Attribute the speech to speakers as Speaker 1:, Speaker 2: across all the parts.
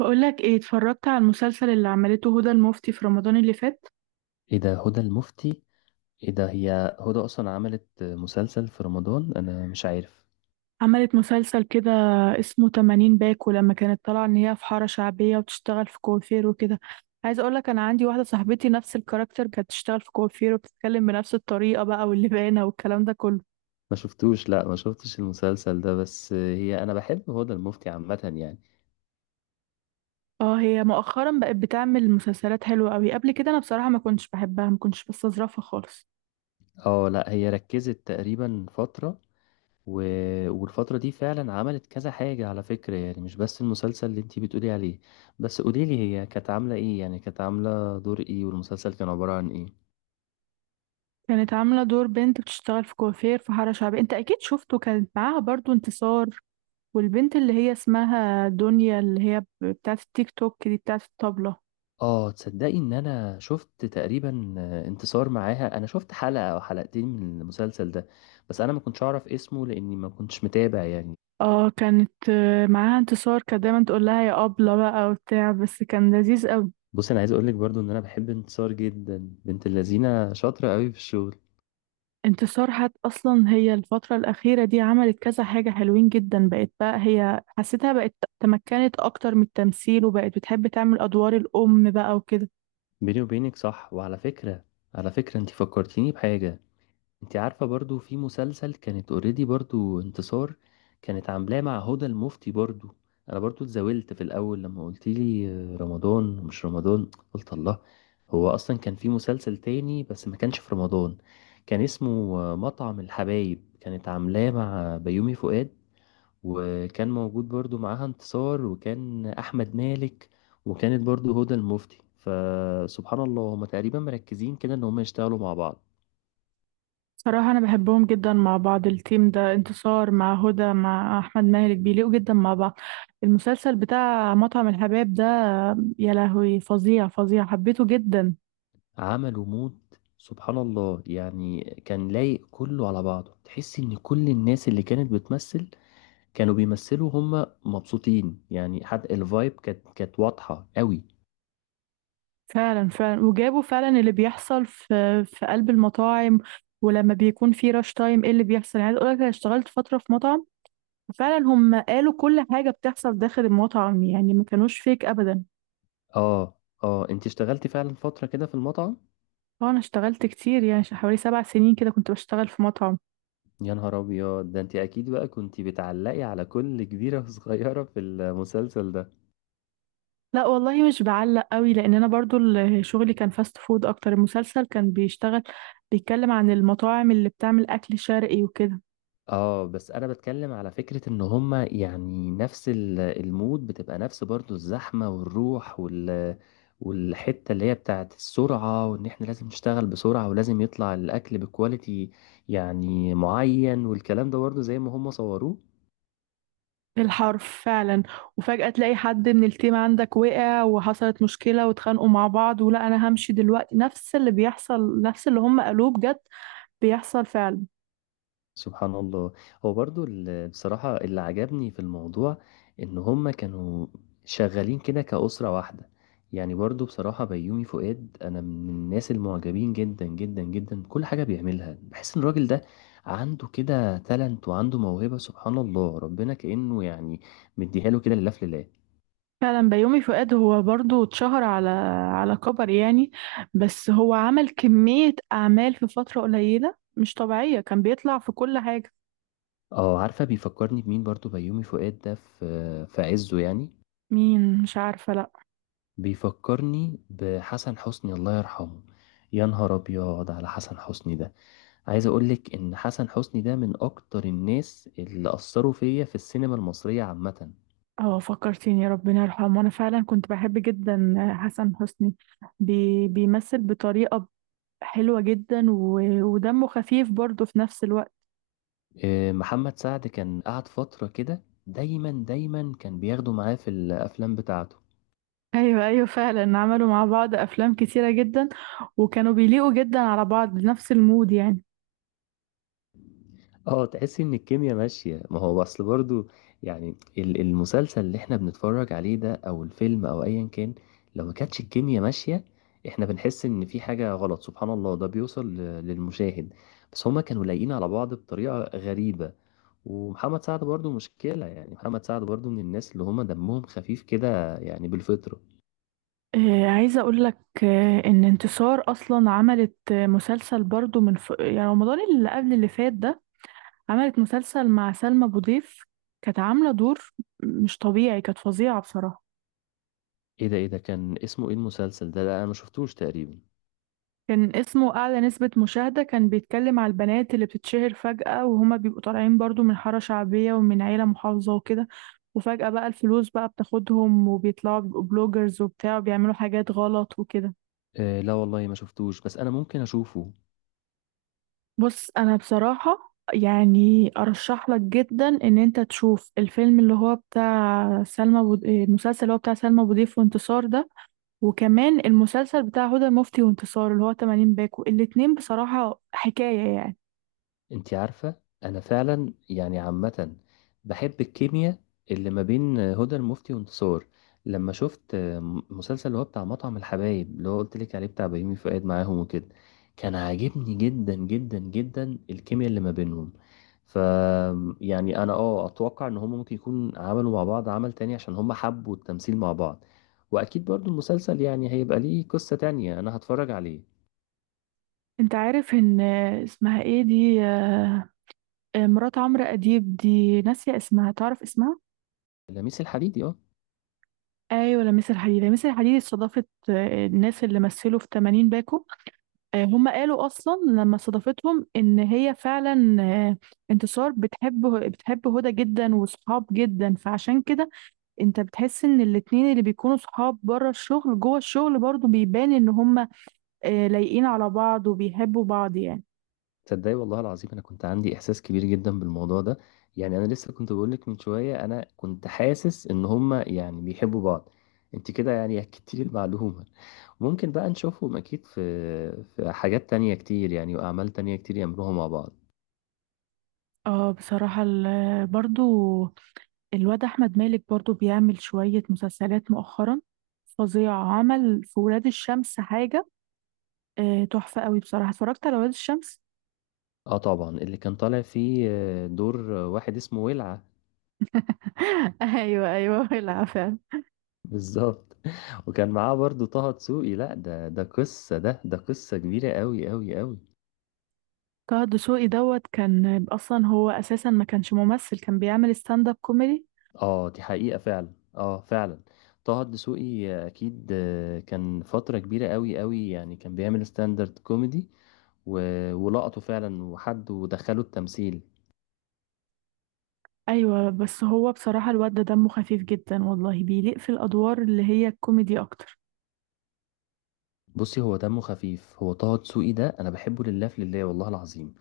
Speaker 1: بقولك ايه، اتفرجت على المسلسل اللي عملته هدى المفتي في رمضان اللي فات؟
Speaker 2: ايه ده هدى المفتي؟ ايه ده هي؟ هدى اصلا عملت مسلسل في رمضان؟ انا مش عارف،
Speaker 1: عملت مسلسل كده اسمه 80 باكو، لما كانت طالعة ان هي في حارة شعبية وبتشتغل في كوافير وكده. عايزة اقولك انا عندي واحدة صاحبتي نفس الكاركتر، كانت بتشتغل في كوافير وبتتكلم بنفس الطريقة بقى، واللبانة والكلام ده كله.
Speaker 2: ما شفتوش. لا ما شفتش المسلسل ده، بس هي انا بحب هدى المفتي عامة يعني.
Speaker 1: اه، هي مؤخرا بقت بتعمل مسلسلات حلوة قوي. قبل كده انا بصراحة ما كنتش بحبها، ما كنتش بستظرفها خالص.
Speaker 2: اه لا هي ركزت تقريبا فترة و... والفترة دي فعلا عملت كذا حاجة على فكرة، يعني مش بس المسلسل اللي انتي بتقولي عليه. بس قوليلي هي كانت عاملة ايه؟ يعني كانت عاملة دور ايه والمسلسل كان عبارة عن ايه؟
Speaker 1: كانت عاملة دور بنت بتشتغل في كوافير في حارة شعبية، انت اكيد شفته، كانت معاها برضو انتصار، والبنت اللي هي اسمها دنيا، اللي هي بتاعة التيك توك دي، بتاعة الطبلة.
Speaker 2: تصدّقي إن أنا شُفت تقريبًا، انتصار معاها، أنا شُفت حلقة أو حلقتين من المسلسل ده، بس أنا ما كنتش أعرف اسمه لإني ما كنتش متابع يعني.
Speaker 1: اه كانت، معاها انتصار، كانت دايما تقول لها يا أبلة بقى وبتاع، بس كان لذيذ قوي.
Speaker 2: بُصّي، أنا عايز أقول لِك برضه إن أنا باحب انتصار جدًا، بنت اللذينة شاطرة أوي في الشغل،
Speaker 1: انتصار حت اصلا هي الفترة الأخيرة دي عملت كذا حاجة حلوين جدا، بقت بقى هي حسيتها بقت تمكنت اكتر من التمثيل، وبقت بتحب تعمل ادوار الأم بقى وكده.
Speaker 2: بيني وبينِك صح. وعلى فكرة، على فكرة أنتِ فكّرتيني بحاجة. انت عارفة برضو في مسلسل كانت اوريدي، برضو انتصار كانت عاملاه مع هدى المفتي برضو. انا برضو اتزاولت في الاول لما قلت لي رمضان ومش رمضان. قلت الله، هو اصلا كان في مسلسل تاني بس ما كانش في رمضان. كان اسمه مطعم الحبايب، كانت عاملاه مع بيومي فؤاد، وكان موجود برضو معاها انتصار، وكان احمد مالك، وكانت برضو هدى المفتي. فسبحان الله هما تقريبا مركزين كده ان هما يشتغلوا مع بعض.
Speaker 1: صراحة أنا بحبهم جدا مع بعض، التيم ده، انتصار مع هدى مع أحمد مالك، بيليقوا جدا مع بعض. المسلسل بتاع مطعم الحباب ده، يا لهوي فظيع فظيع، حبيته جدا.
Speaker 2: عملوا مود، سبحان الله. يعني كان لايق كله على بعضه، تحس ان كل الناس اللي كانت بتمثل كانوا بيمثلوا هم مبسوطين يعني، حتى الفايب كانت واضحة قوي.
Speaker 1: فعلا فعلا، وجابوا فعلا اللي بيحصل في قلب المطاعم، ولما بيكون في راش تايم ايه اللي بيحصل. يعني عايز اقول لك، انا اشتغلت فترة في مطعم، فعلا هم قالوا كل حاجة بتحصل داخل المطعم، يعني ما كانوش فيك أبدا.
Speaker 2: اه. اه انت اشتغلتي فعلا فترة كده في المطعم؟
Speaker 1: اه انا اشتغلت كتير، يعني حوالي 7 سنين كده كنت بشتغل في مطعم.
Speaker 2: يا نهار ابيض، ده انت اكيد بقى كنت بتعلقي على كل كبيرة وصغيرة في المسلسل ده.
Speaker 1: لا والله مش بعلق قوي، لان انا برضو شغلي كان فاست فود اكتر، المسلسل كان بيشتغل بيتكلم عن المطاعم اللي بتعمل اكل شرقي وكده.
Speaker 2: اه بس انا بتكلم على فكرة ان هما يعني نفس المود بتبقى نفس، برضو الزحمة والروح والحتة اللي هي بتاعت السرعة، وان احنا لازم نشتغل بسرعة ولازم يطلع الاكل بكواليتي يعني معين، والكلام ده برضو زي ما هما صوروه.
Speaker 1: بالحرف فعلا. وفجأة تلاقي حد من التيم عندك وقع وحصلت مشكلة واتخانقوا مع بعض، ولا انا همشي دلوقتي، نفس اللي بيحصل، نفس اللي هم قالوه بجد، بيحصل فعلا.
Speaker 2: سبحان الله. هو برضه ال بصراحة اللي عجبني في الموضوع إن هُم كانوا شغّالين كده كأسرة واحدة. يعني برضه بصراحة بيومي فؤاد أنا من الناس المعجبين جدًا، جدًا، جدًا بكل حاجة بيعملها. باحس إن الراجل ده عنده كده talent وعنده موهبة سبحان الله، ربنا كإنه يعني مدّيها له كده لله في لله.
Speaker 1: فعلا بيومي فؤاد هو برضو اتشهر على على كبر يعني، بس هو عمل كمية اعمال في فترة قليلة مش طبيعية، كان بيطلع في كل حاجة.
Speaker 2: عارفة بيفكّرني بمين برضه بيومي فؤاد ده في عِزّه يعني؟
Speaker 1: مين؟ مش عارفة، لأ.
Speaker 2: بيفكرني بحسن حسني، الله يرحمه. يا نهار ابيض على حسن حسني ده، عايز اقولك ان حسن حسني ده من اكتر الناس اللي اثروا فيا في السينما المصرية عامة.
Speaker 1: اه فكرتيني، ربنا يرحمه، أنا فعلا كنت بحب جدا حسن حسني، بيمثل بطريقة حلوة جدا، ودمه خفيف برضه في نفس الوقت.
Speaker 2: محمد سعد كان قعد فترة كده دايما كان بياخده معاه في الافلام بتاعته.
Speaker 1: أيوة أيوة فعلا عملوا مع بعض أفلام كتيرة جدا، وكانوا بيليقوا جدا على بعض بنفس المود يعني.
Speaker 2: اه تحس ان الكيمياء ماشية، ما هو اصل برضو يعني المسلسل اللي احنا بنتفرج عليه ده او الفيلم او ايا كان، لو ما كانتش الكيمياء ماشية احنا بنحس ان في حاجة غلط، سبحان الله ده بيوصل للمشاهد. بس هما كانوا لايقين على بعض بطريقة غريبة. ومحمد سعد برضو مشكلة، يعني محمد سعد برضو من الناس اللي هما دمهم خفيف كده يعني بالفطرة.
Speaker 1: عايزة أقول لك، إن انتصار أصلا عملت، مسلسل برضه من يعني رمضان اللي قبل اللي فات ده، عملت مسلسل مع سلمى أبو ضيف. كانت عاملة دور مش طبيعي، كانت فظيعة بصراحة.
Speaker 2: ايه ده؟ ايه ده كان اسمه ايه المسلسل ده؟ لا انا ما شفتوش تقريبا.
Speaker 1: كان اسمه أعلى نسبة مشاهدة، كان بيتكلم على البنات اللي بتتشهر فجأة، وهما بيبقوا طالعين برضو من حارة شعبية ومن عيلة محافظة وكده، وفجأة بقى الفلوس بقى بتاخدهم وبيطلعوا بيبقوا بلوجرز وبتاع وبيعملوا حاجات غلط وكده.
Speaker 2: آه لا والله ما شفتوش، بس انا ممكن اشوفه.
Speaker 1: بص أنا بصراحة يعني أرشح لك جدا إن أنت تشوف الفيلم اللي هو بتاع سلمى المسلسل اللي هو بتاع سلمى أبو ضيف وانتصار ده، وكمان المسلسل بتاع هدى المفتي وانتصار اللي هو 80 باكو، الاتنين بصراحة حكاية يعني.
Speaker 2: انت عارفة انا فعلا يعني عامة بحب الكيمياء اللي ما بين هدى المفتي وانتصار. لما شفت مسلسل اللي هو بتاع مطعم الحبايب اللي هو قلت لك عليه بتاع بيومي فؤاد معاهم وكده، كان عاجبني جدا جدا جدا الكيمياء اللي ما بينهم. ف يعني انا اه اتوقع ان هم ممكن يكون عملوا مع بعض عمل تاني، عشان هم حبوا التمثيل مع بعض. واكيد برضو المسلسل يعني هيبقى ليه قصة تانية، انا هتفرج عليه.
Speaker 1: انت عارف ان، اسمها ايه دي، مرات عمرو اديب دي، ناسية اسمها، تعرف اسمها؟
Speaker 2: لميس الحديدي، اه.
Speaker 1: ايوه لميس الحديدي. لميس الحديدي استضافت، الناس اللي مثلوا في 80 باكو، هم قالوا اصلا لما استضافتهم ان هي فعلا، انتصار بتحب هدى جدا، وصحاب جدا، فعشان كده انت بتحس ان الاتنين اللي بيكونوا صحاب بره الشغل جوه الشغل برضو بيبان ان هم، لايقين على بعض وبيحبوا بعض يعني.
Speaker 2: تصدقي والله العظيم انا كنت عندي احساس كبير جدا بالموضوع ده. يعني انا لسه كنت بقول لك من شويه انا كنت حاسس ان هما يعني بيحبوا بعض، انت كده يعني اكدتي لي المعلومه. ممكن بقى نشوفهم اكيد في حاجات تانية كتير يعني، واعمال تانية كتير يعملوها مع بعض.
Speaker 1: اه بصراحة برضو الواد أحمد مالك برضو بيعمل شوية مسلسلات مؤخرا فظيعة، عمل في ولاد الشمس حاجة تحفة قوي، بصراحة اتفرجت على ولاد الشمس.
Speaker 2: اه طبعا اللي كان طالع فيه دور واحد اسمه ولعه.
Speaker 1: ايوه ايوه، العفو.
Speaker 2: بالظبط وكان معاه برضو طه دسوقي، لا ده قصه، ده قصه كبيره قوي قوي قوي.
Speaker 1: طه دسوقي دوت كان أصلا، هو أساسا ما كانش ممثل، كان بيعمل ستاند اب كوميدي.
Speaker 2: اه دي حقيقة فعلا. اه فعلا طه الدسوقي اكيد كان فترة كبيرة قوي قوي، يعني كان بيعمل ستاندرد كوميدي ولقطه فعلا وحد ودخله التمثيل.
Speaker 1: أيوة بس هو بصراحة الواد ده دمه خفيف جدا والله، بيليق في الأدوار اللي هي الكوميدي أكتر.
Speaker 2: بصي هو دمه خفيف، هو طه دسوقي ده انا بحبه لله في لله والله العظيم.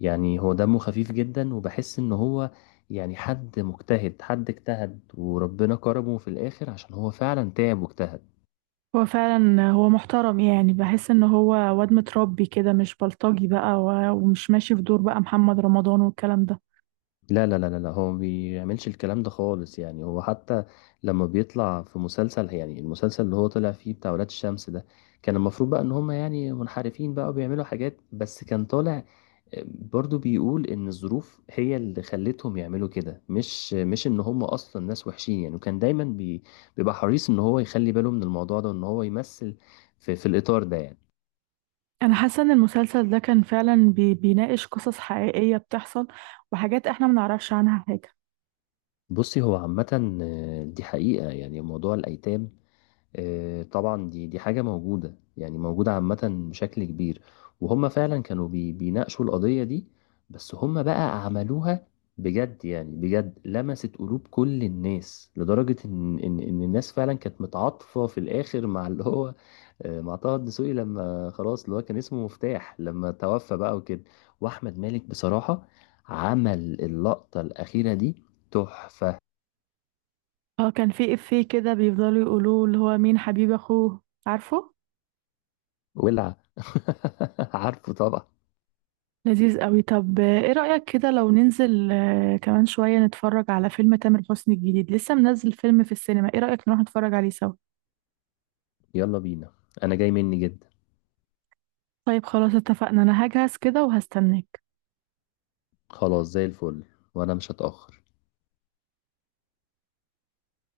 Speaker 2: يعني هو دمه خفيف جدا، وبحس ان هو يعني حد مجتهد، حد اجتهد وربنا كرمه في الاخر عشان هو فعلا تعب واجتهد.
Speaker 1: هو فعلا هو محترم، يعني بحس ان هو واد متربي كده، مش بلطجي بقى، ومش ماشي في دور بقى محمد رمضان والكلام ده.
Speaker 2: لا لا لا لا لا، هو ما بيعملش الكلام ده خالص. يعني هو حتى لما بيطلع في مسلسل، يعني المسلسل اللي هو طلع فيه بتاع ولاد الشمس ده، كان المفروض بقى ان هم يعني منحرفين بقى وبيعملوا حاجات، بس كان طالع برضو بيقول ان الظروف هي اللي خلتهم يعملوا كده، مش ان هم اصلا ناس وحشين يعني. وكان دايما بيبقى حريص ان هو يخلي باله من الموضوع ده، وان هو يمثل في, في الاطار ده يعني.
Speaker 1: انا حاسه ان المسلسل ده كان فعلا بيناقش قصص حقيقيه بتحصل، وحاجات احنا ما نعرفش عنها حاجه.
Speaker 2: بصي هو عامة دي حقيقة، يعني موضوع الأيتام طبعا دي حاجة موجودة، يعني موجودة عامة بشكل كبير. وهم فعلا كانوا بيناقشوا القضية دي، بس هم بقى عملوها بجد. يعني بجد لمست قلوب كل الناس، لدرجة إن الناس فعلا كانت متعاطفة في الآخر مع اللي هو مع طه الدسوقي لما خلاص اللي هو كان اسمه مفتاح لما توفى بقى وكده. وأحمد مالك بصراحة عمل اللقطة الأخيرة دي تحفة.
Speaker 1: اه كان في افيه كده بيفضلوا يقولوه اللي هو مين حبيب اخوه، عارفه؟
Speaker 2: ولع عارفه طبعا.
Speaker 1: لذيذ قوي. طب ايه رايك كده لو ننزل كمان شويه نتفرج على فيلم تامر حسني الجديد، لسه منزل فيلم في السينما، ايه رايك نروح نتفرج عليه سوا؟
Speaker 2: يلا بينا، انا جاي مني جدا.
Speaker 1: طيب خلاص اتفقنا، انا هجهز كده وهستناك.
Speaker 2: خلاص زي الفل، وانا مش هتأخر.